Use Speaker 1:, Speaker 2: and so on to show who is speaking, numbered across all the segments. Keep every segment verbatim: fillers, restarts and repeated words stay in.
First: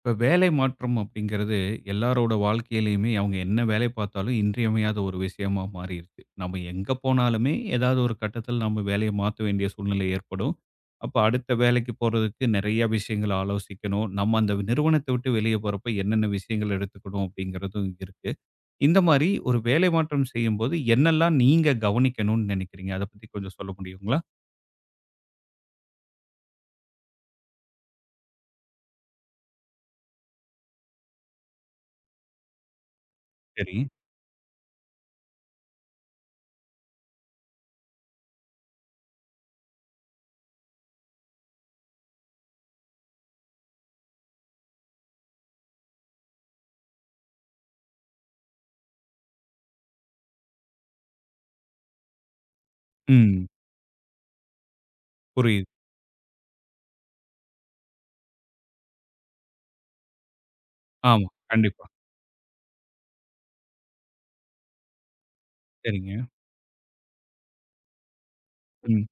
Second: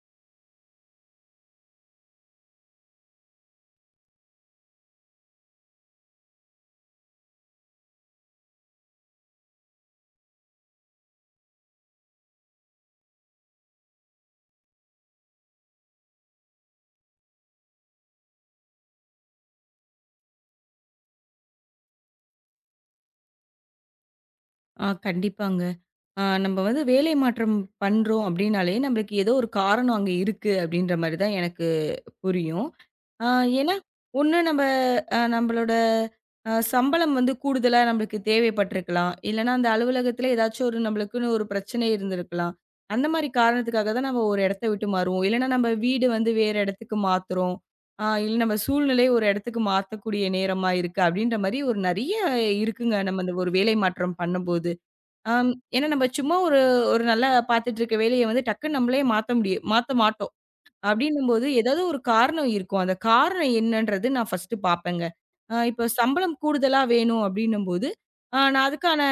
Speaker 1: இப்ப வேலை மாற்றம் அப்படிங்கிறது எல்லாரோட வாழ்க்கையிலயுமே அவங்க என்ன வேலை பார்த்தாலும் இன்றியமையாத ஒரு விஷயமா மாறிடுச்சு. நம்ம எங்க போனாலுமே ஏதாவது ஒரு கட்டத்தில் நம்ம வேலையை மாற்ற வேண்டிய சூழ்நிலை ஏற்படும். அப்ப அடுத்த வேலைக்கு போறதுக்கு நிறைய விஷயங்கள ஆலோசிக்கணும். நம்ம அந்த நிறுவனத்த விட்டு வெளியே போறப்ப என்னென்ன விஷயங்கள் எடுத்துக்கணும் அப்படிங்கிறதும் இருக்கு. இந்த மாதிரி ஒரு வேலை மாற்றம் செய்யும்போது என்னெல்லாம் நீங்க கவனிக்கணும்னு நினைக்கிறீங்க? அத பத்தி கொஞ்சம் சொல்ல முடியுங்களா?
Speaker 2: ஆ கண்டிப்பாங்க. ஆ நம்ம வந்து வேலை மாற்றம் பண்றோம் அப்டின்னாலே, நம்மளுக்கு ஏதோ ஒரு காரணம் அங்க இருக்கு அப்டின்ற மாரி தான் எனக்கு புரியும். ஆ ஏன்னா,
Speaker 1: சரி.
Speaker 2: ஒண்ணு நம்ம அ நம்மளோட அ சம்பளம் வந்து கூடுதலா நம்மளுக்கு தேவைப்பட்டிருக்கலாம். இல்லன்னா அந்த அலுவலகத்தில ஏதாச்சும் ஒரு நம்மளுக்குன்னு ஒரு பிரச்சனை இருந்திருக்கலாம். அந்த மாரி காரணத்துக்காக தான் நம்ம ஒரு இடத்த விட்டு மாறுவோம். இல்லன்னா நம்ம வீடு வந்து வேற இடத்துக்கு மாத்துறோம். ஆ இல்ல நம்ம சூழ்நிலை ஒரு இடத்துக்கு மாத்தக்கூடிய நேரமா இருக்கு அப்டின்ற மாரி ஒரு நெறைய இருக்குங்க. நம்ம அந்த
Speaker 1: ம்.
Speaker 2: ஒரு வேலை மாற்றம் பண்ணும்போது. ஆம்.
Speaker 1: புரியுது.
Speaker 2: ஏன்னா நம்ம சும்மா ஒரு ஒரு நல்லா பார்த்துட்டு இருக்க வேலைய வந்து டக்குன்னு நம்மளே மாத்த முடியும் மாத்த மாட்டோம்.
Speaker 1: ஆமா.
Speaker 2: அப்படின்னும்போது ஏதாவது
Speaker 1: கண்டிப்பா.
Speaker 2: ஒரு காரணம் இருக்கும். அந்த காரணம் என்னன்றது நான் ஃபர்ஸ்ட்டு பார்ப்பேங்க. அ இப்போ
Speaker 1: சரிங்க.
Speaker 2: சம்பளம் கூடுதலா வேணும் அப்படின்னும்போது, அ நான் அதுக்கான
Speaker 1: ம்.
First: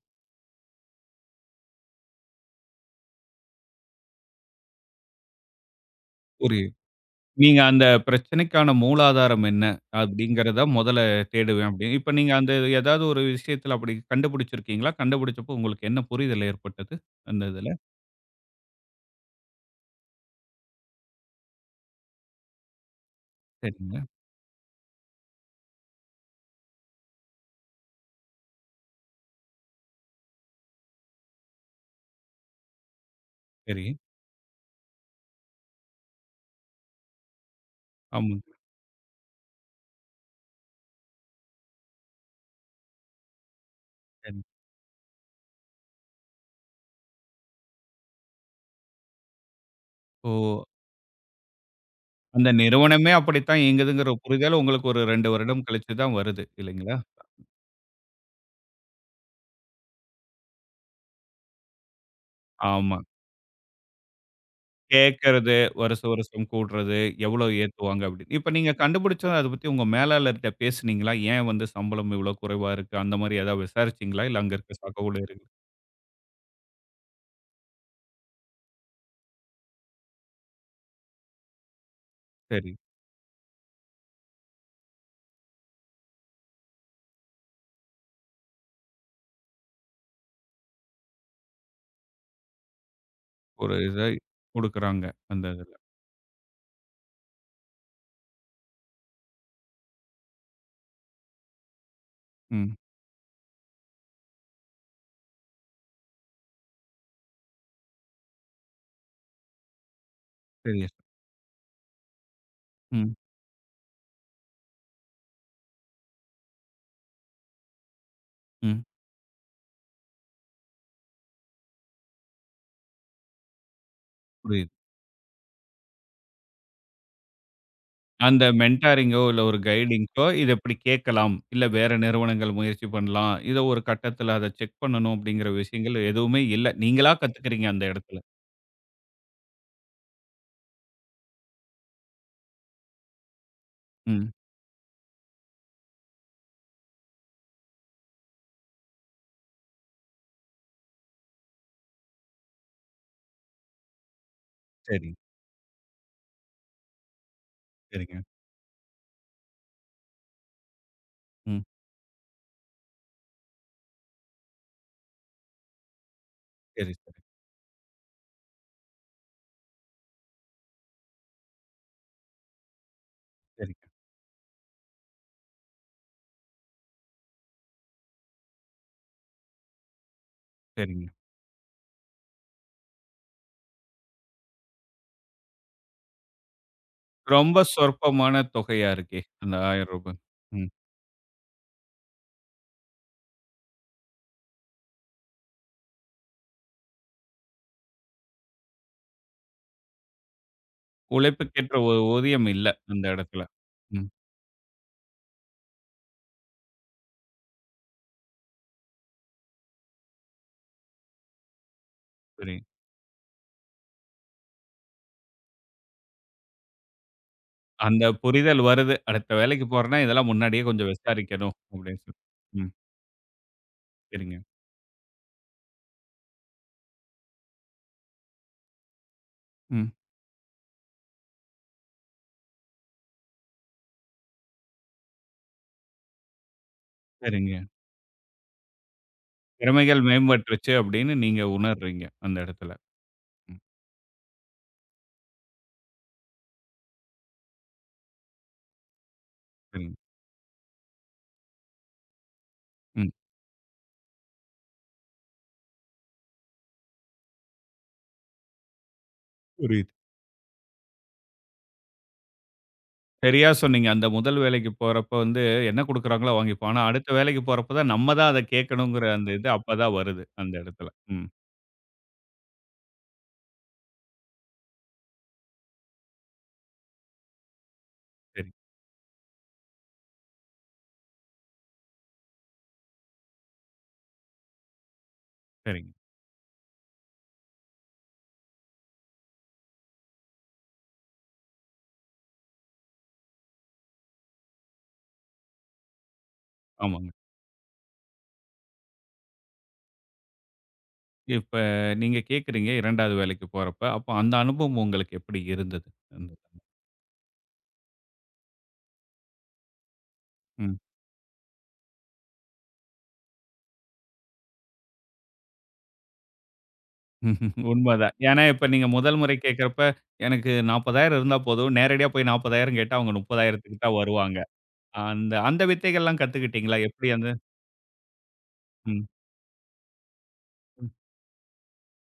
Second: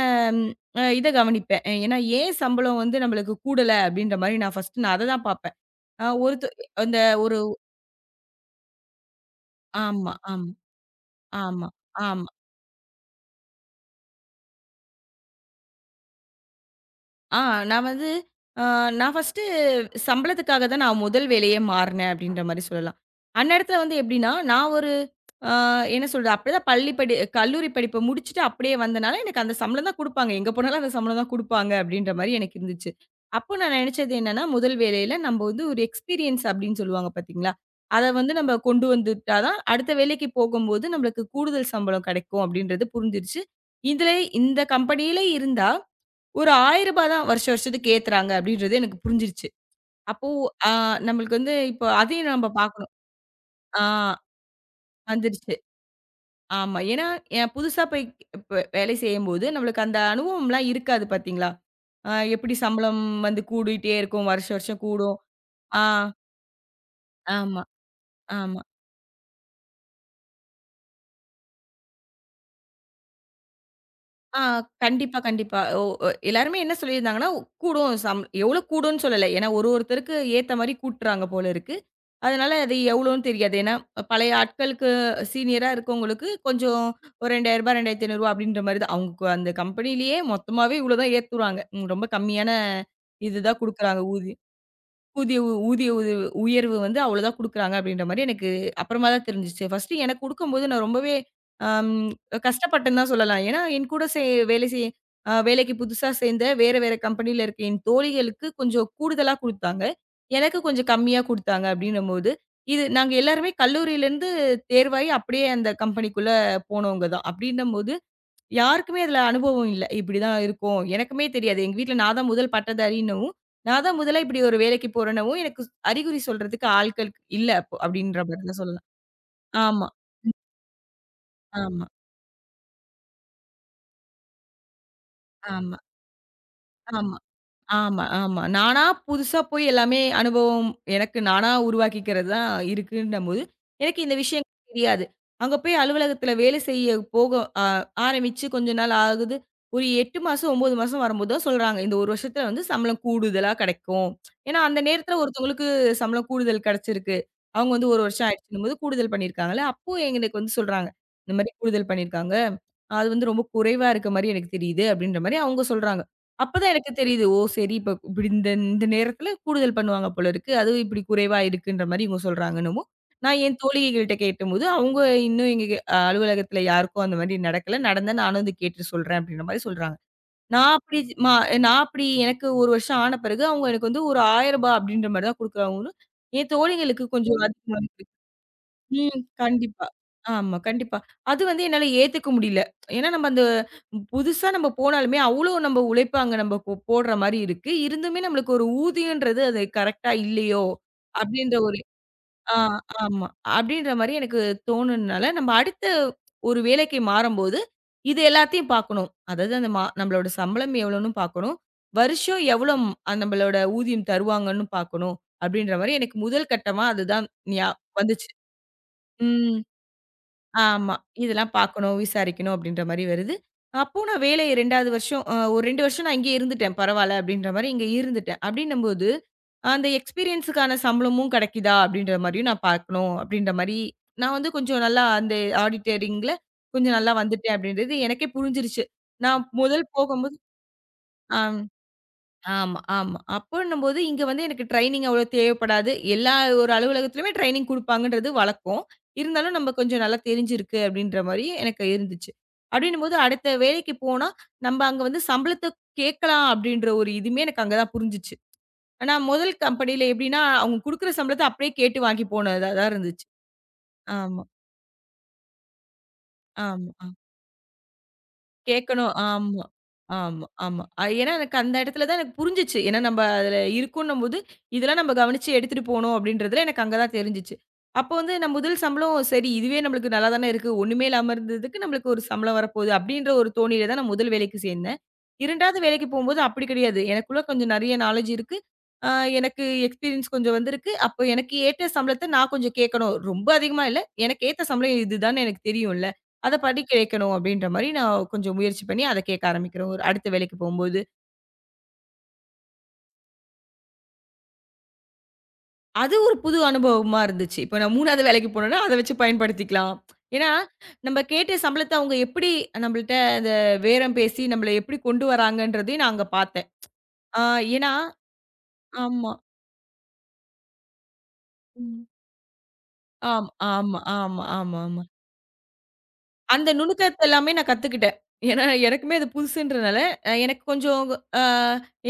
Speaker 2: அ இத கவனிப்பேன். அஹ் ஏன்னா ஏன் சம்பளம் வந்து நம்மளுக்கு கூடல அப்படின்ற மாரி நான் ஃபர்ஸ்ட்டு நான் அத தான் பார்ப்பேன். அ ஒருத்த
Speaker 1: புரியுது.
Speaker 2: அந்த ஒரு
Speaker 1: நீங்க அந்த பிரச்சனைக்கான மூலாதாரம் என்ன?
Speaker 2: ஆமா, ஆமா,
Speaker 1: அப்படிங்கிறத முதல்ல
Speaker 2: ஆமா,
Speaker 1: தேடுவேன் அப்படின்னு. இப்ப
Speaker 2: ஆமா.
Speaker 1: நீங்க அந்த ஏதாவது ஒரு விஷயத்துல அப்படி கண்டுபிடிச்சிருக்கீங்களா? கண்டுபிடிச்சப்போ உங்களுக்கு என்ன புரிதல் ஏற்பட்டது?
Speaker 2: ஆ
Speaker 1: அந்த இதுல.
Speaker 2: நான் வந்து அ நான் ஃபர்ஸ்ட்டு சம்பளத்துக்காக தான் நான் முதல் வேலையே மாறுனேன் அப்படின்ற மாரி சொல்லலாம். அந்த இடத்துல வந்து
Speaker 1: சரிங்க.
Speaker 2: எப்படின்னா, நான் ஒரு அ என்ன சொல்றது, அப்பதான் பள்ளி படி கல்லூரி படிப்ப முடிச்சுட்டு அப்படியே வந்தனால எனக்கு அந்த சம்பளம் தான் குடுப்பாங்க. எங்க போனாலும் அந்த சம்பளம் தான் குடுப்பாங்க அப்படின்ற மாரி எனக்கு இருந்துச்சு. அப்போ நான்
Speaker 1: சரி.
Speaker 2: நினைச்சது என்னன்னா, முதல் வேலையில நம்ப வந்து ஒரு எக்ஸ்பீரியன்ஸ் அப்படின்னு சொல்லுவாங்க பார்த்தீங்களா? அத வந்து
Speaker 1: ஆமாங்க.
Speaker 2: நம்ம கொண்டு வந்துட்டா தான் அடுத்த வேலைக்கு போகும்போது நம்மளுக்கு கூடுதல் சம்பளம் கிடைக்கும் அப்படின்றது புரிஞ்சிருச்சு. இதுல
Speaker 1: சரி.
Speaker 2: இந்த கம்பெனியில இருந்தா ஒரு ரூ. ஆயிரம் தான் வருஷம் வருஷத்துக்கு ஏத்துறாங்க அப்படின்றது எனக்கு புரிஞ்சிருச்சு. அப்போ
Speaker 1: ஓ!
Speaker 2: ஆ நம்மளுக்கு வந்து இப்போ அதையும்
Speaker 1: அந்த
Speaker 2: நம்ம பார்க்கணும்.
Speaker 1: நிறுவனமே அப்படித்தான்
Speaker 2: ஆ
Speaker 1: இயங்குதுங்கிற புரிதல் உங்களுக்கு ஒரு இரண்டு
Speaker 2: வந்துருச்சு.
Speaker 1: வருடம் கழிச்சு தான் வருது
Speaker 2: ஆமா.
Speaker 1: இல்லைங்களா?
Speaker 2: ஏன்னா என் புதுசா போய் இப்ப வேலை செய்யும்போது நம்மளுக்கு அந்த அனுபவம்லாம் இருக்காது பார்த்தீங்களா? அ எப்படி
Speaker 1: ஆமா.
Speaker 2: சம்பளம் வந்து கூடிட்டே இருக்கும். வருஷம் வருஷம் கூடும்.
Speaker 1: கேட்கறது,
Speaker 2: ஆ
Speaker 1: வருஷம் வருஷம் கூடுறது, எவ்வளோ
Speaker 2: ஆமா,
Speaker 1: ஏத்துவாங்க அப்படின்னு. இப்ப
Speaker 2: ஆமா.
Speaker 1: நீங்க கண்டுபிடிச்சத அத பத்தி உங்க மேலாளர்ட்ட பேசுனீங்களா? ஏன் வந்து சம்பளம் இவ்வளோ குறைவா இருக்கு? அந்த மாரி ஏதாவது விசாரிச்சீங்களா?
Speaker 2: ஆ
Speaker 1: இல்ல அங்க இருக்க சக
Speaker 2: கண்டிப்பா,
Speaker 1: ஊழியர்கள்
Speaker 2: கண்டிப்பா. ஓ! ஒ எல்லாருமே என்ன சொல்லியிருந்தாங்கன்னா, கூடும் சம் எவ்வளோ கூடும்ன்னு சொல்லல. ஏன்னா ஒரு ஒருத்தருக்கு ஏத்த மாரி கூட்டுறாங்க போல இருக்கு. அதனால
Speaker 1: சரி.
Speaker 2: அது எவ்வளோன்னு தெரியாது. ஏன்னா பழைய ஆட்களுக்கு சீனியரா இருக்கவங்களுக்கு கொஞ்சம் ஒரு ரூ. இரண்டாயிரம் ரூ. இரண்டாயிரத்து ஐநூறு அப்படின்ற மாரி தான். அவங்க கு- அந்த கம்பெனியிலேயே மொத்தமாவே இவ்வளோ தான் ஏத்துறாங்க. ம் ரொம்ப கம்மியான இதுதான்
Speaker 1: ஒரு இத
Speaker 2: குடுக்குறாங்க ஊதியம்.
Speaker 1: குடுக்குறாங்க.
Speaker 2: ஊதிய
Speaker 1: அந்த
Speaker 2: உ
Speaker 1: இதுல.
Speaker 2: ஊதிய உ உயர்வு வந்து அவ்வளோ தான் குடுக்குறாங்க அப்படின்ற மாரி எனக்கு அப்புறமா தான் தெரிஞ்சுச்சு. ஃபர்ஸ்ட்டு எனக்கு குடுக்கும்போது நான் ரொம்பவே அம்
Speaker 1: ம்.
Speaker 2: கஷ்டப்பட்டேன்னு தான் சொல்லலாம். ஏன்னா, என் கூட சே வேலை செய் அ வேலைக்கு புதுசா சேர்ந்த வேற வேற கம்பெனியில இருக்க என் தோழிகளுக்கு கொஞ்சம் கூடுதலா குடுத்தாங்க. எனக்கு
Speaker 1: சரியா
Speaker 2: கொஞ்சம்
Speaker 1: சொ
Speaker 2: கம்மியா குடுத்தாங்க அப்படின்னும்போது, இது நாங்க
Speaker 1: ம்,
Speaker 2: எல்லாருமே கல்லூரியிலேருந்து தேர்வாயி அப்படியே அந்த கம்பெனிக்குள்ள போனவங்க தான். அப்படின்னும்போது
Speaker 1: ம்.
Speaker 2: யாருக்குமே அதுல அனுபவம் இல்ல. இப்படிதான் இருக்கும். எனக்குமே தெரியாது. எங்க வீட்ல நான் தான் முதல் பட்டதாரின்னவும், நான் தான் முதலா இப்படி ஒரு
Speaker 1: புரியுது.
Speaker 2: வேலைக்கு போறேன்னவும், எனக்கு அறிகுறி சொல்றதுக்கு ஆட்கள் இல்ல அப்போ அப்படின்ற
Speaker 1: அந்த
Speaker 2: மாரி தான் சொல்லலாம்.
Speaker 1: மென்டாரிங்கோ, இல்ல ஒரு
Speaker 2: ஆமா,
Speaker 1: கைடிங்கோ, இத இப்படி கேட்கலாம். இல்ல
Speaker 2: ஆமா,
Speaker 1: வேற நிறுவனங்கள் முயற்சி பண்ணலாம். இத ஒரு கட்டத்துல அத செக் பண்ணணும் அப்படிங்கிற
Speaker 2: ஆமா,
Speaker 1: விஷயங்கள் எதுவுமே இல்ல. நீங்களா
Speaker 2: ஆமா.
Speaker 1: கத்துக்கிறீங்க அந்த
Speaker 2: ஆமா,
Speaker 1: இடத்துல.
Speaker 2: ஆமா. நானா புதுசா போய் எல்லாமே அனுபவம் எனக்கு நானா உருவாக்கிக்கிறது தான் இருக்குன்னம்போது, எனக்கு இந்த
Speaker 1: ம்.
Speaker 2: விஷயம் தெரியாது. அங்க போய் அலுவலகத்தில வேலை செய்ய போக அ ஆரம்பிச்சு கொஞ்ச நாள் ஆகுது. ஒரு எட்டு மாசம், ஒன்பது மாசம் வரும்போது தான் சொல்றாங்க. இந்த ஒரு வருஷத்துல வந்து சம்பளம் கூடுதலா கெடைக்கும். ஏன்னா, அந்த
Speaker 1: சரிங்க,
Speaker 2: நேரத்துல ஒருத்தவங்களுக்கு சம்பளம் கூடுதல் கெடைச்சிருக்கு. அவங்க வந்து ஒரு
Speaker 1: சரிங்க.
Speaker 2: வருஷம் ஆயிடுச்சுன்னும்போது கூடுதல் பண்ணியிருக்காங்கல்ல. அப்போ எங்களுக்கு வந்து சொல்றாங்க. இந்த மாரி
Speaker 1: ம்.
Speaker 2: கூடுதல் பண்ணியிருக்காங்க. அது வந்து ரொம்ப குறைவா இருக்க மாரி எனக்கு தெரியுது. அப்டின்ற மாரி அவங்க சொல்றாங்க. அப்பதான் எனக்கு
Speaker 1: சரி, சரி.
Speaker 2: தெரியுது. ஓ! சரி இப்ப இப்படி இந்த இந்த நேரத்துல கூடுதல் பண்ணுவாங்க போல இருக்கு. அதுவும் இப்படி குறைவா இருக்குன்ற மாரி இவங்க சொல்றாங்கன்னவும், நான் என்
Speaker 1: சரிங்க,
Speaker 2: தோழிகள்கிட்ட கேட்டபோது, அவங்க இன்னும் எங்க அ அலுவலகத்துல யாருக்கும் அந்த மாரி நடக்கல. நடந்தா நானும் வந்து கேட்டு சொல்றேன் அப்படின்ற மாரி சொல்றாங்க. நான் அப்படி
Speaker 1: சரிங்க.
Speaker 2: மா நான் அப்படி எனக்கு ஒரு வருஷம் ஆன பிறகு அவங்க எனக்கு வந்து ஒரு ரூ. ஆயிரம் அப்படின்ற மாரி தான் குடுக்குறாங்கன்னு, என் தோழிகளுக்கு கொஞ்சம்
Speaker 1: ரொம்ப
Speaker 2: அதிகமா
Speaker 1: சொற்பமான தொகையா இருக்கே!
Speaker 2: ம்.
Speaker 1: அந்த ரூ.
Speaker 2: கண்டிப்பா.
Speaker 1: ஆயிரம்.
Speaker 2: ஆமா,
Speaker 1: ம்.
Speaker 2: கண்டிப்பா. அது வந்து என்னால ஏத்துக்க முடியல. ஏன்னா நம்ம அந்த புதுசா நம்ம போனாலுமே, அவ்ளோ நம்ம உழைப்பாங்க நம்ம போ போடுற மாரி இருக்கு. இருந்துமே நம்மளுக்கு ஒரு ஊதியன்றது அது கரெக்ட்டா இல்லையோ! அப்டின்ற
Speaker 1: உழைப்புக்கேற்ற
Speaker 2: ஒரு
Speaker 1: ஒரு ஊதியம்
Speaker 2: ஆ
Speaker 1: இல்ல அந்த
Speaker 2: ஆமா.
Speaker 1: இடத்துல.
Speaker 2: அப்டின்ற
Speaker 1: ம்.
Speaker 2: மாரி எனக்கு தோணுனனால, நம்ம அடுத்த ஒரு வேலைக்கு மாறும்போது, இது எல்லாத்தையும் பார்க்கணும். அதாவது அந்த மா நம்மளோட சம்பளம் எவ்வளோன்னு பார்க்கணும். வருஷம்
Speaker 1: புரியுது.
Speaker 2: எவ்வளோ நம்மளோட ஊதியம் தருவாங்கன்னு பார்க்கணும். அப்டின்ற மாரி எனக்கு முதல் கட்டமா அதுதான் ஞா
Speaker 1: அந்த
Speaker 2: வந்துச்சு.
Speaker 1: புரிதல் வருது. அடுத்த
Speaker 2: ம்.
Speaker 1: வேலைக்கு போறேன்னா, இதெல்லாம் முன்னாடியே கொஞ்சம்
Speaker 2: ஆமா. இதெல்லாம்
Speaker 1: விசாரிக்கணும்
Speaker 2: பார்க்கணும்,
Speaker 1: அப்படின்னு சொல்லி.
Speaker 2: விசாரிக்கணும்
Speaker 1: ம்.
Speaker 2: அப்படின்ற மாரி வருது. அப்போ நான்
Speaker 1: சரிங்க.
Speaker 2: வேலைய 2வது வருஷம் அ ஒரு ரெண்டு வருஷம் நான் இங்கேயே இருந்துட்டேன். பரவால்ல அப்படின்ற மாரி இங்க இருந்துட்டேன். அப்படின்னும்போது, அந்த
Speaker 1: ம்.
Speaker 2: எக்ஸ்பீரியன்ஸுக்கான சம்பளமும் கிடைக்குதா அப்படின்ற மாரியும் நான் பார்க்கணும் அப்படின்ற மாரி, நான் வந்து கொஞ்சம் நல்லா அந்த ஆடிட்டரிங்ல கொஞ்சம் நல்லா வந்துட்டேன்
Speaker 1: சரிங்க.
Speaker 2: அப்படின்றது எனக்கே புரிஞ்சிருச்சு. நான் முதல்
Speaker 1: திறமைகள்
Speaker 2: போகும்போது
Speaker 1: மேம்பட்டுருச்சு அப்படின்னு
Speaker 2: ஆ.
Speaker 1: நீங்க உணர்றீங்க அந்த இடத்துல.
Speaker 2: ஆமா, ஆமா.
Speaker 1: ம்.
Speaker 2: அப்பன்னும்போது இங்க வந்து எனக்கு ட்ரெய்னிங் அவ்வளோ தேவைப்படாது. எல்லா ஒரு அலுவலகத்திலுமே ட்ரெய்னிங் குடுப்பாங்கன்றது வழக்கம். இருந்தாலும் நம்ம
Speaker 1: சரிங்க.
Speaker 2: கொஞ்சம் நல்லா தெரிஞ்சிருக்கு அப்படின்ற மாரி எனக்கு இருந்துச்சு.
Speaker 1: ம்.
Speaker 2: அப்படின்னும்போது அடுத்த வேலைக்கு போனா, நம்ம அங்க வந்து சம்பளத்த கேட்கலாம் அப்படின்ற ஒரு இதுவுமே எனக்கு அங்க தான் புரிஞ்சுச்சு. ஆனா முதல்
Speaker 1: புரியுது.
Speaker 2: கம்பெனியில எப்படின்னா, அவங்க குடுக்குற சம்பளத்த அப்படியே கேட்டு வாங்கி போனதா தான் இருந்துச்சு.
Speaker 1: சரியா சொன்னீங்க. அந்த முதல்
Speaker 2: ஆமா,
Speaker 1: வேலைக்கு போறப்ப வந்து என்ன குடுக்குறாங்களோ வாங்கிப்போம். ஆனா
Speaker 2: ஆமா.
Speaker 1: அடுத்த வேலைக்கு போறப்ப தான் நம்ம தான் அத கேட்கணுங்கிற
Speaker 2: கேட்கணும்.
Speaker 1: அந்த இது
Speaker 2: ஆமா.
Speaker 1: அப்பதான் வருது
Speaker 2: ஆமா,
Speaker 1: அந்த
Speaker 2: ஆமா.
Speaker 1: இடத்துல.
Speaker 2: அது
Speaker 1: ம்.
Speaker 2: ஏன்னா எனக்கு அந்த இடத்துல தான் எனக்கு புரிஞ்சுச்சு. ஏன்னா நம்ம அதுல இருக்கோன்னும்போது, இதெல்லாம் நம்ம கவனிச்சு எடுத்துட்டு போணும் அப்படின்றதுல எனக்கு அங்க தான் தெரிஞ்சுச்சு. அப்போ வந்து
Speaker 1: சரி,
Speaker 2: நான் முதல் சம்பளம் சரி இதுவே நம்மளுக்கு நல்லா தானே இருக்கு. ஒண்ணுமே இல்லாம இருந்ததுக்கு நம்மளுக்கு ஒரு சம்பளம் வரப்போகுது அப்படின்ற ஒரு தோணியில தான் நான் முதல் வேலைக்கு சேர்ந்தேன். 2வது
Speaker 1: சரிங்க.
Speaker 2: வேலைக்கு போகும்போது அப்படி கிடையாது. எனக்குள்ள கொஞ்சம் நிறைய நாலேட்ஜ் இருக்கு. அ எனக்கு எக்ஸ்பீரியன்ஸ் கொஞ்சம் வந்திருக்கு. அப்போ எனக்கு ஏத்த சம்பளத்த நான் கொஞ்சம் கேட்கணும். ரொம்ப அதிகமா இல்ல. எனக்கு ஏத்த சம்பளம் இதுதான்னு எனக்கு தெரியும்ல. அத படிக்க
Speaker 1: ஆமாங்க.
Speaker 2: வைக்கணும் அப்படின்ற மாரி நான் கொஞ்சம் முயற்சி பண்ணி அத கேட்க ஆரம்பிக்கிறேன். ஒரு அடுத்த வேலைக்கு போம்போது.
Speaker 1: இப்ப நீங்க கேட்குறீங்க 2வது வேலைக்கு போறப்ப, அப்ப அந்த அனுபவம் உங்களுக்கு எப்படி இருந்தது?
Speaker 2: அது ஒரு புது அனுபவமா இருந்துச்சு. இப்ப நான் 3வது வேலைக்கு போனேன்னா, அத வச்சு பயன்படுத்திக்கலாம். ஏன்னா,
Speaker 1: ம்.
Speaker 2: நம்ம கேட்ட சம்பளத்த அவங்க எப்படி நம்மள்ட்ட அந்த பேரம் பேசி நம்மள எப்படி கொண்டு வராங்கன்றதையும் நான் அங்க பார்த்தேன். ஆ
Speaker 1: ம்ஹ்ம்.
Speaker 2: ஏன்னா
Speaker 1: உண்மதான். ஏன்னா, இப்ப நீங்க முதல்
Speaker 2: ஆமா.
Speaker 1: முறை கேட்கிறப்ப, எனக்கு நாற்பதாயிரம் இருந்தா போதும்.
Speaker 2: ம்.
Speaker 1: நேரடியா போய் நாற்பதாயிரம் கேட்டா, அவங்க
Speaker 2: ஆம்
Speaker 1: 30,000க்கு தான்
Speaker 2: ஆமா, ஆமா,
Speaker 1: வருவாங்க.
Speaker 2: ஆமா, ஆமாமா.
Speaker 1: அந்த அந்த வித்தைகள்லாம்
Speaker 2: அந்த
Speaker 1: கத்துக்கிட்டீங்களா? எப்படி
Speaker 2: நுணுக்கத்த
Speaker 1: அந்த
Speaker 2: எல்லாமே நான் கத்துக்கிட்டேன். ஏன்னா,
Speaker 1: ம்.
Speaker 2: எனக்குமே அது புதுசுன்றனால, அ எனக்கு
Speaker 1: ம்.
Speaker 2: கொஞ்சம் அ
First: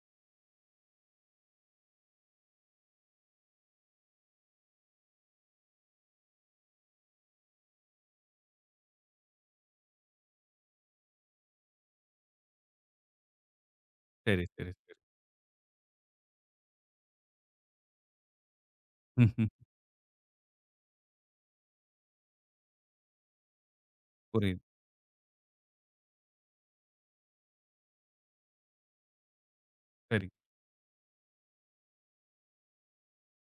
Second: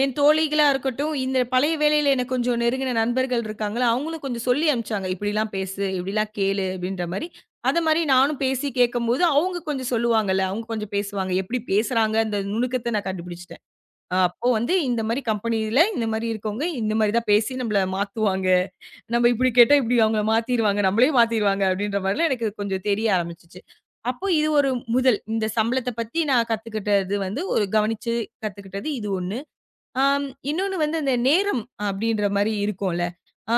Speaker 2: என் தோழிகளா இருக்கட்டும், இந்த பழைய வேலையில எனக்கு கொஞ்சம் நெருங்கின நண்பர்கள் இருக்காங்கல்ல, அவங்களும் கொஞ்சம் சொல்லி அனுப்பிச்சாங்க. "இப்படிலாம் பேசு, இப்படிலாம் கேளு" அப்படின்ற மாரி. அத மாரி நானும் பேசி கேட்கும்போது, அவங்க கொஞ்சம் சொல்லுவாங்கல்ல, அவங்க கொஞ்சம் பேசுவாங்க. எப்படி பேசுறாங்க அந்த நுணுக்கத்த நான் கண்டுபிடிச்சுட்டேன். அ
Speaker 1: சரி,
Speaker 2: அப்போ
Speaker 1: சரி,
Speaker 2: வந்து
Speaker 1: சரி.
Speaker 2: இந்த மாரி கம்பெனியில இந்த மாரி இருக்கவங்க, இந்த மாரி தான் பேசி நம்மள மாத்துவாங்க. நம்ம
Speaker 1: ம்ஹ்ம்.
Speaker 2: இப்படி கேட்டா இப்படி அவங்க மாத்திருவாங்க. நம்மளே மாத்திருவாங்க அப்படின்ற மாரிலாம் எனக்கு கொஞ்சம் தெரிய ஆரம்பிச்சுச்சு. அப்போ இது
Speaker 1: புரியுது.
Speaker 2: ஒரு முதல். இந்த சம்பளத்த பத்தி நான் கத்துக்கிட்டது வந்து ஒரு கவனிச்சு கத்துக்கிட்டது இது ஒண்ணு. ஆம்,
Speaker 1: சரி.
Speaker 2: இன்னொன்னு வந்து அந்த நேரம் அப்படின்ற மாரி இருக்கும்ல. ஆ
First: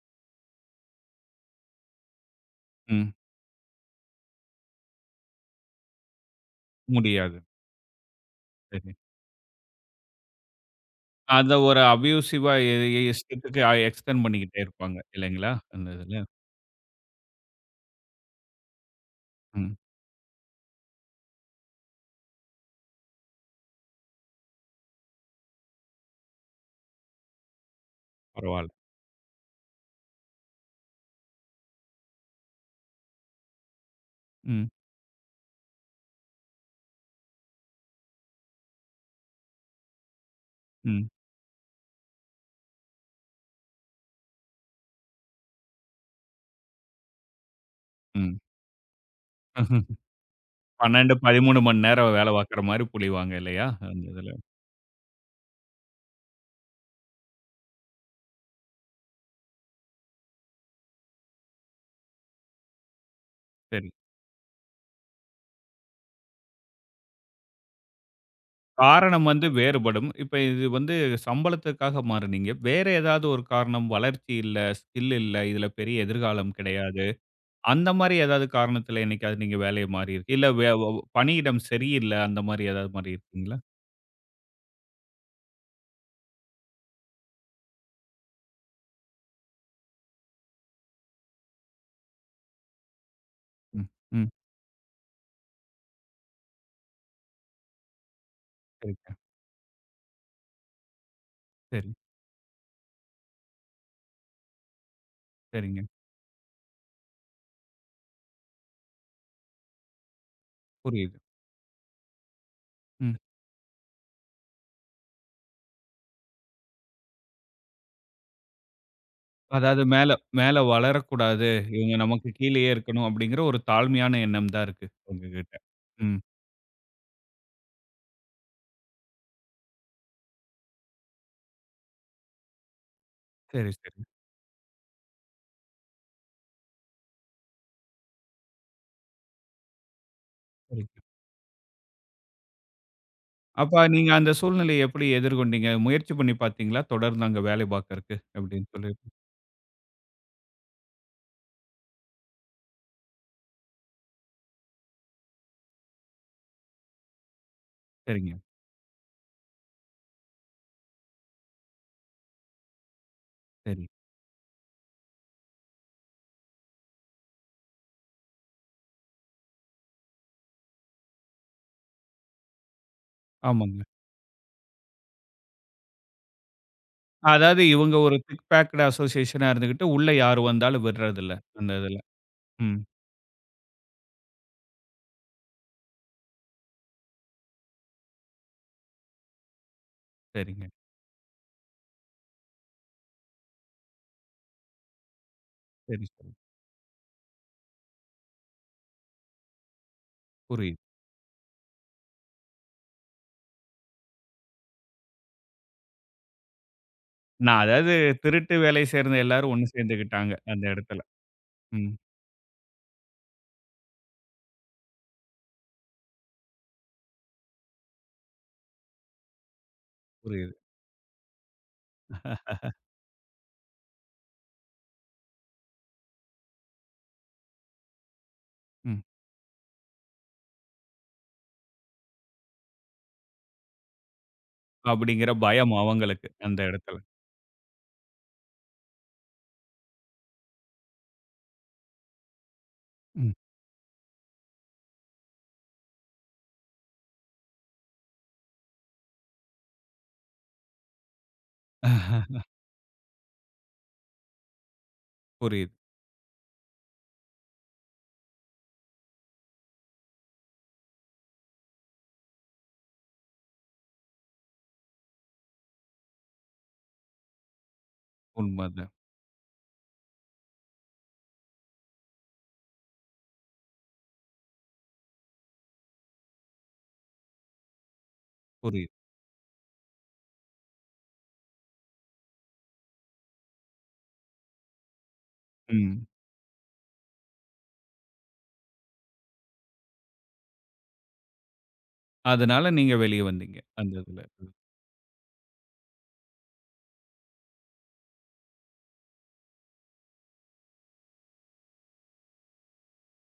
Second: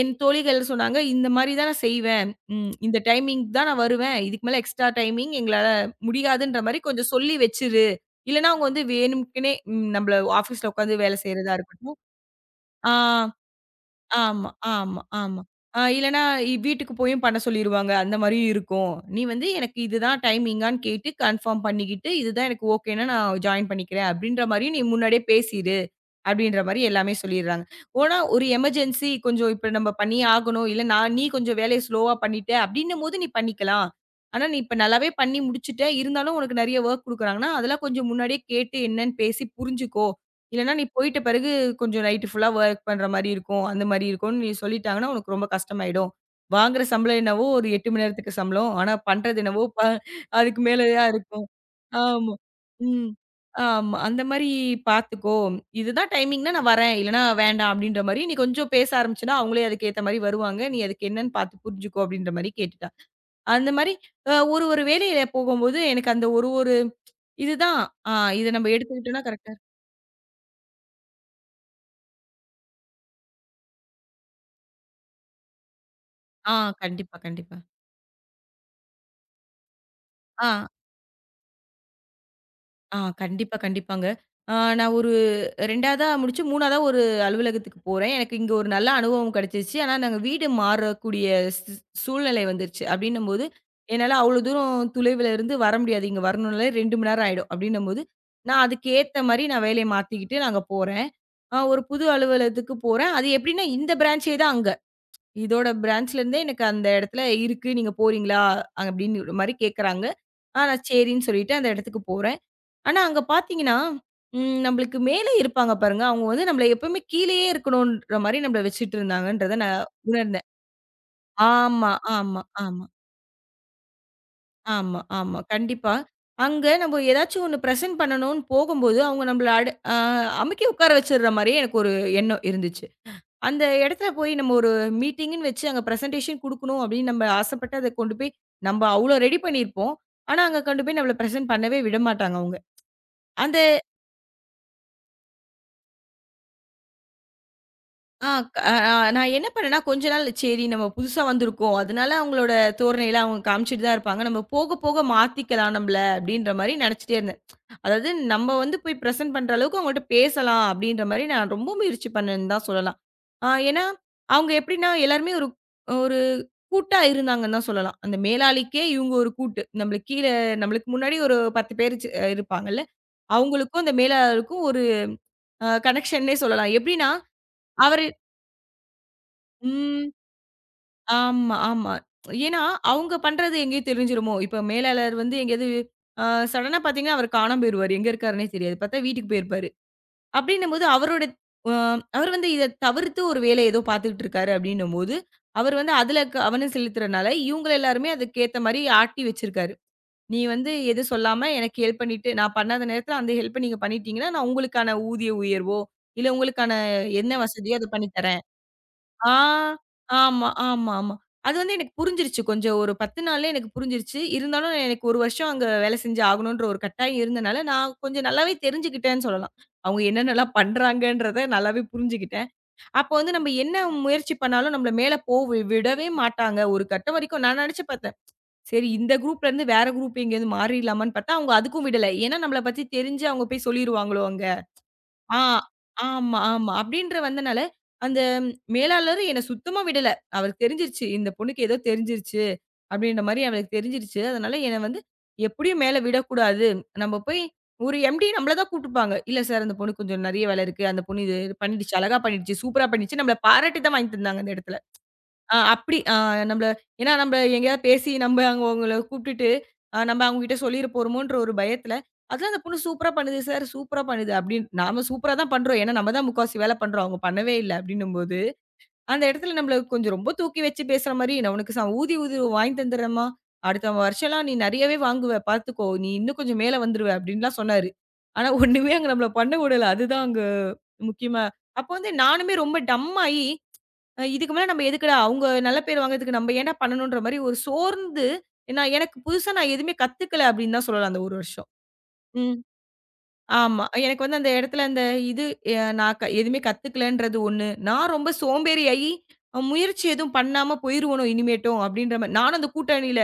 Speaker 2: என் தோழிகள் சொன்னாங்க, "இந்த மாரி தான் நான் செய்வேன். ம் இந்த
Speaker 1: ம்.
Speaker 2: டைமிங் தான் நான் வருவேன். இதுக்கு மேல எக்ஸ்ட்ரா டைமிங் எங்களால முடியாதுன்ற மாரி கொஞ்சம் சொல்லி
Speaker 1: முடியாது.
Speaker 2: வச்சுரு." இல்லன்னா அவங்க வந்து
Speaker 1: சரி.
Speaker 2: வேணும்க்குன்னே ம் நம்மள ஆஃபீஸ்ல உட்காந்து வேலை செய்றதா
Speaker 1: அத ஒரு
Speaker 2: இருக்கட்டும்.
Speaker 1: அப்யூசிவா எ
Speaker 2: ஆ,
Speaker 1: எ இஷ்டத்துக்கு அ எக்ஸ்டெண்ட்
Speaker 2: ஆமா,
Speaker 1: பண்ணிக்கிட்டே இருப்பாங்க.
Speaker 2: ஆமா, ஆமா.
Speaker 1: இல்லைங்களா?
Speaker 2: ஆ
Speaker 1: அந்த இதுல.
Speaker 2: இல்லன்னா இ வீட்டுக்கு போயும் பண்ண சொல்லிருவாங்க. அந்த மாரியும் இருக்கும். "நீ வந்து
Speaker 1: ம்.
Speaker 2: எனக்கு இதுதான் டைமிங்கான்னு கேட்டு கன்ஃபார்ம் பண்ணிக்கிட்டு, இதுதான் எனக்கு ஓகேன்னா நான் ஜாயின் பண்ணிக்கிறேன்." அப்படின்ற மாரியும் நீ முன்னாடியே பேசிரு. அப்படின்ற மாரி எல்லாமே சொல்லிடுறாங்க. ஓனா ஒரு
Speaker 1: பரவால்ல.
Speaker 2: எமர்ஜென்சி கொஞ்சம் இப்ப நம்ம பண்ணியே ஆகணும். இல்ல நான் நீ கொஞ்சம் வேலைய ஸ்லோவா பண்ணிட்ட அப்படின்னும்போது நீ பண்ணிக்கலாம். ஆனா நீ
Speaker 1: ம்.
Speaker 2: இப்ப நல்லாவே பண்ணி முடிச்சுட்ட. இருந்தாலும் உனக்கு நெறைய வொர்க் குடுக்குறாங்கன்னா, அதெல்லாம் கொஞ்சம் முன்னாடியே கேட்டு என்னன்னு பேசி புரிஞ்சுக்கோ. இல்லன்னா நீ
Speaker 1: ம்.
Speaker 2: போயிட்ட பிறகு கொஞ்சம் நைட் ஃபுல்லா வொர்க் பண்ற மாரி இருக்கும். அந்த மாரி இருக்கும்னு நீ சொல்லிட்டாங்கன்னா, உனக்கு ரொம்ப கஷ்டமாயிடும். வாங்குற சம்பளம் என்னவோ ஒரு எட்டு மணி நேரத்துக்கு
Speaker 1: ம்.
Speaker 2: சம்பளம். ஆனா பண்றது என்னவோ ப அதுக்கு மேலயா
Speaker 1: பன்னிரண்டு,
Speaker 2: இருக்கும்.
Speaker 1: பதிமூன்று மணி நேரம் வேலை
Speaker 2: ஆமா.
Speaker 1: பாக்குற மாரி
Speaker 2: ம்.
Speaker 1: புழிவாங்க இல்லையா?
Speaker 2: ஆமா.
Speaker 1: அந்த
Speaker 2: அந்த
Speaker 1: இதுல.
Speaker 2: மாரி பார்த்துக்கோ. இதுதான் டைமிங்ன்னா நான் வரேன். இல்லன்னா வேண்டாம் அப்டின்ற மாரி நீ கொஞ்சம் பேச ஆரம்பிச்சன்னா, அவங்களே அதுக்கு ஏத்த மாரி வருவாங்க. நீ அதுக்கு என்னன்னு பார்த்து புரிஞ்சுக்கோ அப்டின்ற மாரி கேட்டுட்டா. அந்த
Speaker 1: சரி.
Speaker 2: மாரி அ ஒரு ஒரு வேலையில போகும்போது எனக்கு அந்த ஒரு ஒரு இதுதான். ஆ இத நம்ம எடுத்துக்கிட்டோம்னா
Speaker 1: காரணம் வந்து
Speaker 2: கரெக்ட்டா.
Speaker 1: வேறுபடும். இப்ப இது வந்து சம்பளத்துக்காக மாறுனீங்க. வேற ஏதாவது ஒரு காரணம் வளர்ச்சி இல்ல, ஸ்கில் இல்ல, இதுல பெரிய எதிர்காலம்
Speaker 2: ஆ
Speaker 1: கிடையாது.
Speaker 2: கண்டிப்பா, கண்டிப்பா.
Speaker 1: அந்த மாரி ஏதாவது காரணத்துல என்னைக்காவது நீங்க வேலைய மாறியிருக்கு இல்ல
Speaker 2: ஆ.
Speaker 1: வே வ பணியிடம் சரியில்ல அந்த மாரி ஏதாவது
Speaker 2: ஆ கண்டிப்பா,
Speaker 1: மாறியிருக்கீங்களா?
Speaker 2: கண்டிப்பாங்க. ஆ நான் ஒரு 2ஆவதா முடிச்சு 3ஆவதா ஒரு அலுவலகத்துக்கு போறேன். எனக்கு இங்க ஒரு நல்ல அனுபவம் கிடைச்சிருச்சு. ஆனா, நாங்க வீடு மாறக்கூடிய ஸ் சூழ்நிலை வந்துருச்சு. அப்டின்னும்போது,
Speaker 1: ம்,
Speaker 2: என்னால
Speaker 1: ம்.
Speaker 2: அவ்ளோ தூரம் துளைவில இருந்து வர முடியாது. இங்க வரணும்னாலே ரெண்டு மணி நேரம் ஆயிடும். அப்டின்னும்போது, நான் அதுக்கு
Speaker 1: சரிங்க.
Speaker 2: ஏத்த மாரி நான் வேலைய மாத்திக்கிட்டு நாங்க போறேன். ஆ ஒரு
Speaker 1: சரி,
Speaker 2: புது அலுவலகத்துக்கு போறேன். அது எப்டின்னா, இந்த பிரான்ச்சே தான் அங்க. இதோட
Speaker 1: சரிங்க.
Speaker 2: பிரான்ச்ல இருந்தே எனக்கு அந்த இடத்துல இருக்கு. நீங்க போறீங்களா? அப்டின்னு மாரி கேட்கறாங்க. ஆ நான்
Speaker 1: புரியுது.
Speaker 2: சரின்னு சொல்லிட்டு அந்த இடத்துக்கு போறேன். ஆனா
Speaker 1: ம்.
Speaker 2: அங்க பார்த்தீங்கன்னா, ம் நம்மளுக்கு மேலே இருப்பாங்க பாருங்க. அவங்க வந்து நம்மள எப்பவுமே கீழேயே இருக்கணுன்ற மாரி நம்மள வச்சுட்டு இருந்தாங்கன்றத
Speaker 1: அதாவது
Speaker 2: நான்
Speaker 1: மேல
Speaker 2: உணர்ந்தேன்.
Speaker 1: மேல வளரக்கூடாது.
Speaker 2: ஆமா,
Speaker 1: இவங்க நமக்கு
Speaker 2: ஆமா,
Speaker 1: கீழயே
Speaker 2: ஆமா,
Speaker 1: இருக்கணும் அப்படிங்கிற ஒரு தாழ்மையான எண்ணம் தான் இருக்கு
Speaker 2: ஆமா, ஆமா.
Speaker 1: உங்ககிட்ட.
Speaker 2: கண்டிப்பா.
Speaker 1: ம்.
Speaker 2: அங்க நம்ம ஏதாச்சும் ஒண்ணு பிரசன்ட் பண்ணணும்னு போகும்போது, அவங்க நம்மள அடு அ அமுக்கி உட்கார வச்சுடுற மாரியே எனக்கு ஒரு எண்ணம் இருந்துச்சு. அந்த
Speaker 1: சரி, சரி,
Speaker 2: இடத்துல போய் நம்ம ஒரு மீட்டிங்ன்னு வச்சு அங்க பிரசன்டேஷன் குடுக்கணும் அப்படின்னு நம்ம ஆசைப்பட்டு அத கொண்டு போய் நம்ம அவ்ளோ ரெடி பண்ணியிருப்போம். ஆனா, அங்க கொண்டு
Speaker 1: சரி.
Speaker 2: போய் நம்மள பிரசன்ட் பண்ணவே விடமாட்டாங்க அவங்க. அந்த
Speaker 1: அப்ப நீங்க அந்த சூழ்நிலைய எப்படி எதிர்கொண்டீங்க? முயற்சி பண்ணி பார்த்தீங்களா? தொடர்ந்து அங்க வேலை பார்க்கறக்கு
Speaker 2: ஆ
Speaker 1: அப்படின்னு
Speaker 2: அ
Speaker 1: சொல்லிட்டு.
Speaker 2: நான் என்ன பண்ணேன்னா, கொஞ்ச நாள் சரி நம்ம புதுசா வந்திருக்கோம். அதனால அவங்களோட தோரணைலாம் அவங்க காமிச்சுட்டு தான் இருப்பாங்க. நம்ம போக போக மாத்திக்கலாம் நம்மள அப்படின்ற மாரி நெனச்சுட்டே இருந்தேன். அதாவது
Speaker 1: சரிங்க.
Speaker 2: நம்ம வந்து போய் பிரசன்ட் பண்ற அளவுக்கு அவங்கள்ட்ட பேசலாம் அப்படின்ற மாரி நான் ரொம்ப முயற்சி பண்ணேன்னு தான் சொல்லலாம். ஆ ஏன்னா,
Speaker 1: சரி.
Speaker 2: அவங்க எப்படின்னா எல்லாருமே ஒரு ஒரு கூட்டா இருந்தாங்கன்னு தான் சொல்லலாம். அந்த மேலாளிக்கே இவங்க ஒரு கூட்டு. நம்மளுக்கு கீழ நம்மளுக்கு முன்னாடி ஒரு பத்து பேர் சி அஹ் இருப்பாங்கல்ல.
Speaker 1: ஆமாங்க.
Speaker 2: அவங்களுக்கும் அந்த மேலாளருக்கும் ஒரு அ கனெக்ஷன்னே சொல்லலாம். எப்படின்னா
Speaker 1: அதாவது இவங்க
Speaker 2: அவரு
Speaker 1: ஒரு திக் பேக்டு அசோசியேஷனா இருந்துகிட்டு, உள்ள
Speaker 2: ம்.
Speaker 1: யாரு வந்தாலும் விடுறதில்ல.
Speaker 2: ஆமா,
Speaker 1: அந்த
Speaker 2: ஆமா.
Speaker 1: இதுல.
Speaker 2: ஏன்னா,
Speaker 1: ம்.
Speaker 2: அவங்க பண்றது எங்கேயும் தெரிஞ்சிருமோ! இப்ப மேலாளர் வந்து எங்கேயாவது அ சடனா பார்த்தீங்கன்னா, அவர் காணாம போயிருவாரு. எங்க இருக்காருன்னே தெரியாது. பார்த்தா வீட்டுக்கு போயிருப்பாரு.
Speaker 1: சரிங்க.
Speaker 2: அப்பிடின்னும்போது அவரோட அ அவர் வந்து இத தவிர்த்து ஒரு வேலைய ஏதோ பார்த்துக்கிட்டு இருக்காரு அப்பிடின்னும்போது, அவர் வந்து
Speaker 1: சரி,
Speaker 2: அதில
Speaker 1: சரி.
Speaker 2: கவனம் செலுத்துறனால, இவுங்க எல்லாருமே அதுக்கேத்தமாரி ஆட்டி வச்சிருக்காரு. நீ வந்து
Speaker 1: புரியுது.
Speaker 2: எதுவும் சொல்லாம எனக்கு ஹெல்ப் பண்ணிட்டு நான் பண்ணாத நேரத்தில அந்த ஹெல்ப்ப நீங்க பண்ணிட்டீங்கன்னா, நான் உங்களுக்கான ஊதிய உயர்வோ! இல்ல உங்களுக்கான என்ன
Speaker 1: நான்
Speaker 2: வசதியோ! அத
Speaker 1: அதாவது
Speaker 2: பண்ணி தரேன்.
Speaker 1: திருட்டு வேலை சேர்ந்த
Speaker 2: ஆ,
Speaker 1: எல்லாரும் ஒண்ணு சேர்ந்துக்கிட்டாங்க,
Speaker 2: ஆமா,
Speaker 1: அந்த
Speaker 2: ஆமா,
Speaker 1: இடத்துல.
Speaker 2: ஆமா. அது வந்து
Speaker 1: ம்.
Speaker 2: எனக்கு புரிஞ்சிருச்சு. கொஞ்சம் ஒரு பத்து நாள்லயே எனக்கு புரிஞ்சிருச்சு. இருந்தாலும் எனக்கு ஒரு வருஷம் அங்க வேலை செஞ்சு ஆகணுன்ற ஒரு கட்டாயம் இருந்தனால, நான் கொஞ்சம் நல்லாவே தெரிஞ்சுக்கிட்டேன்னு சொல்லலாம். அவங்க என்னென்னலாம்
Speaker 1: புரியுது.
Speaker 2: பண்றாங்கன்றத நல்லாவே புரிஞ்சுக்கிட்டேன். அப்ப வந்து நம்ம என்ன முயற்சி பண்ணாலும் நம்மள மேல போ வி- விடவே மாட்டாங்க. ஒரு கட்டம் வரைக்கும் நான் நினைச்சு பார்த்தேன். சரி
Speaker 1: ம்.
Speaker 2: இந்த குரூப்ல இருந்து வேற குரூப் எங்கேயாவது மாறிடலாமான்னு பார்த்தா, அவங்க அதுக்கும் விடல. ஏன்னா நம்மள பத்தி தெரிஞ்சு அவங்க போய் சொல்லிருவாங்களோ அங்க.
Speaker 1: அப்படிங்கிற
Speaker 2: ஆ,
Speaker 1: பயம் அவங்களுக்கு,
Speaker 2: ஆமா,
Speaker 1: அந்த
Speaker 2: ஆமா.
Speaker 1: இடத்துல.
Speaker 2: அப்டின்ற வந்தனால, அந்த மேலாளர் என்ன சுத்தமா விடல. அவருக்கு தெரிஞ்சிருச்சு. இந்த பொண்ணுக்கு ஏதோ தெரிஞ்சிருச்சு. அப்டின்ற
Speaker 1: ம்.
Speaker 2: மாரி அவளுக்கு தெரிஞ்சிருச்சு. அதனால என்ன வந்து எப்டியும் மேல விடக்கூடாது. நம்ம போய் ஒரு எம்டி நம்மள தான் கூப்ட்டுப்பாங்க. இல்ல சார் அந்த பொண்ணுக்கு கொஞ்சம் நெறைய வேல இருக்கு. அந்த பொண்ணு இது பண்ணிடுச்சு. அழகா பண்ணிடுச்சு. சூப்பரா பண்ணிடுச்சு. நம்மள பாராட்டி தான் வாங்கி தந்தாங்க அந்த இடத்துல. ஆ
Speaker 1: புரியுது.
Speaker 2: அப்படி ஆ நம்பள ஏன்னா நம்ப எங்கேயாவது பேசி நம்ப அங்க அவங்கள கூப்ட்டுட்டு, அ நம்ப அவங்ககிட்ட சொல்லிற போறோமோன்ற ஒரு பயத்துல, அதெல்லாம் அந்த பொண்ணு சூப்பரா பண்ணுது சார், சூப்பரா பண்ணுது அப்படின்னு நாம சூப்பரா தான் பண்றோம். ஏன்னா நம்ம தான் முக்காவாசி வேல பண்றோம். அவங்க பண்ணவே இல்ல அப்படின்னும்போது,
Speaker 1: உண்மதான்.
Speaker 2: அந்த இடத்துல நம்மள கொஞ்சம் ரொம்ப தூக்கி வச்சு பேசுற மாரி, "நான் உனக்கு ச ஊதி ஊதி வாங்கி தந்துடுறேன்ம்மா. அடுத்த வருஷம்லாம் நீ நெறையவே வாங்குவ. பார்த்துக்கோ. நீ இன்னும் கொஞ்சம் மேல வந்துருவ" அப்படின்லாம் சொன்னாரு. ஆனா ஒண்ணுமே
Speaker 1: புரியுது.
Speaker 2: அங்க நம்மள பண்ண விடல. அதுதான் அங்க முக்கியமா அப்போ வந்து நானுமே ரொம்ப டம் ஆயி அ இதுக்கு மேல நம்ம எதுக்குடா? அவங்க நல்ல பேர்
Speaker 1: ம்.
Speaker 2: வாங்குறதுக்கு நம்ம ஏன்டா பண்ணணுன்ற மாரி ஒரு சோர்ந்து நான் எனக்கு புதுசா நான் எதுவுமே கத்துக்கல அப்படின்னு தான் சொல்லலாம் அந்த ஒரு வருஷம். ம்.
Speaker 1: அதனால நீங்க வெளிய வந்தீங்க,
Speaker 2: ஆமா.
Speaker 1: அந்த இதுல.
Speaker 2: எனக்கு வந்து அந்த இடத்துல அந்த இது அ நான் க எதுவுமே கத்துக்கலன்றது ஒண்ணு. நான் ரொம்ப சோம்பேறியாகி முயற்சி எதுவும் பண்ணாம போயிருவனோ இனிமேட்டும் அப்படின்ற மாரி நானும் அந்த கூட்டணியில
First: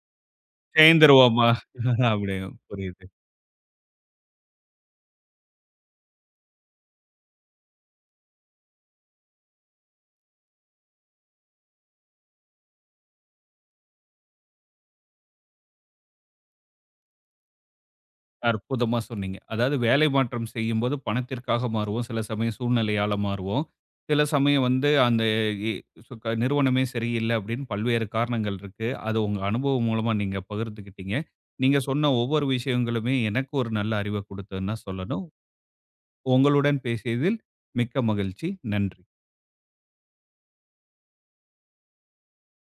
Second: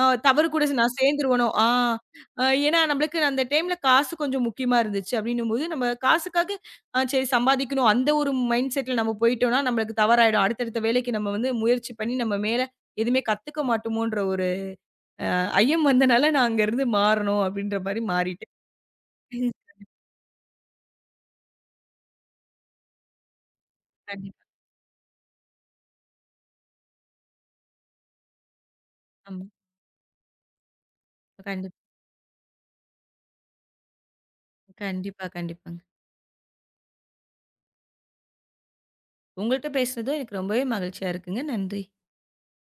Speaker 2: ஆ தவறு கூட சே நான் சேர்ந்துருவனோ!
Speaker 1: சேர்ந்துருவோமா?
Speaker 2: ஆ
Speaker 1: அப்படி
Speaker 2: அ ஏன்னா
Speaker 1: புரியுது.
Speaker 2: நம்மளுக்கு அந்த டைம்ல காசு கொஞ்சம் முக்கியமா இருந்துச்சு அப்பிடின்னும்போது, நம்ம காசுக்காக ஆ சரி சம்பாதிக்கணும். அந்த ஒரு மைண்ட் செட்ல நம்ம போயிட்டோன்னா, நம்மளுக்கு தவறாயிடும். அடுத்தடுத்த வேலைக்கு நம்ம வந்து முயற்சி பண்ணி நம்ம மேல எதுவுமே கத்துக்க மாட்டோமோன்ற ஒரு ஐயம் வந்தனால, நான் அங்கேருந்து மாறணும் அப்பிடின்றமாரி மாறிட்டேன்.
Speaker 1: அற்புதமா சொன்னீங்க.
Speaker 2: ம்.
Speaker 1: அதாவது வேலை மாற்றம் செய்யும்போது பணத்திற்காக மாறுவோம். சில சமயம் சூழ்நிலையால மாறுவோம். சில
Speaker 2: கண்டிப்பா.
Speaker 1: சமயம் வந்து அந்த இ சு க நிறுவனமே சரியில்ல அப்படின்னு பல்வேறு காரணங்கள் இருக்கு. அது உங்க
Speaker 2: ஆமா.
Speaker 1: அனுபவம் மூலமா நீங்க பகிர்ந்துக்கிட்டீங்க.
Speaker 2: கண்டிப்
Speaker 1: நீங்க சொன்ன ஒவ்வொரு விஷயங்களுமே எனக்கு ஒரு நல்ல அறிவ குடுத்ததுன்னு தான் சொல்லணும்.
Speaker 2: கண்டிப்பா, கண்டிப்பாங்க.
Speaker 1: உங்களுடன் பேசியதில் மிக்க மகிழ்ச்சி. நன்றி.
Speaker 2: உங்கள்ட்ட பேசுனதும் எனக்கு ரொம்பவே மகிழ்ச்சியா இருக்குங்க. நன்றி.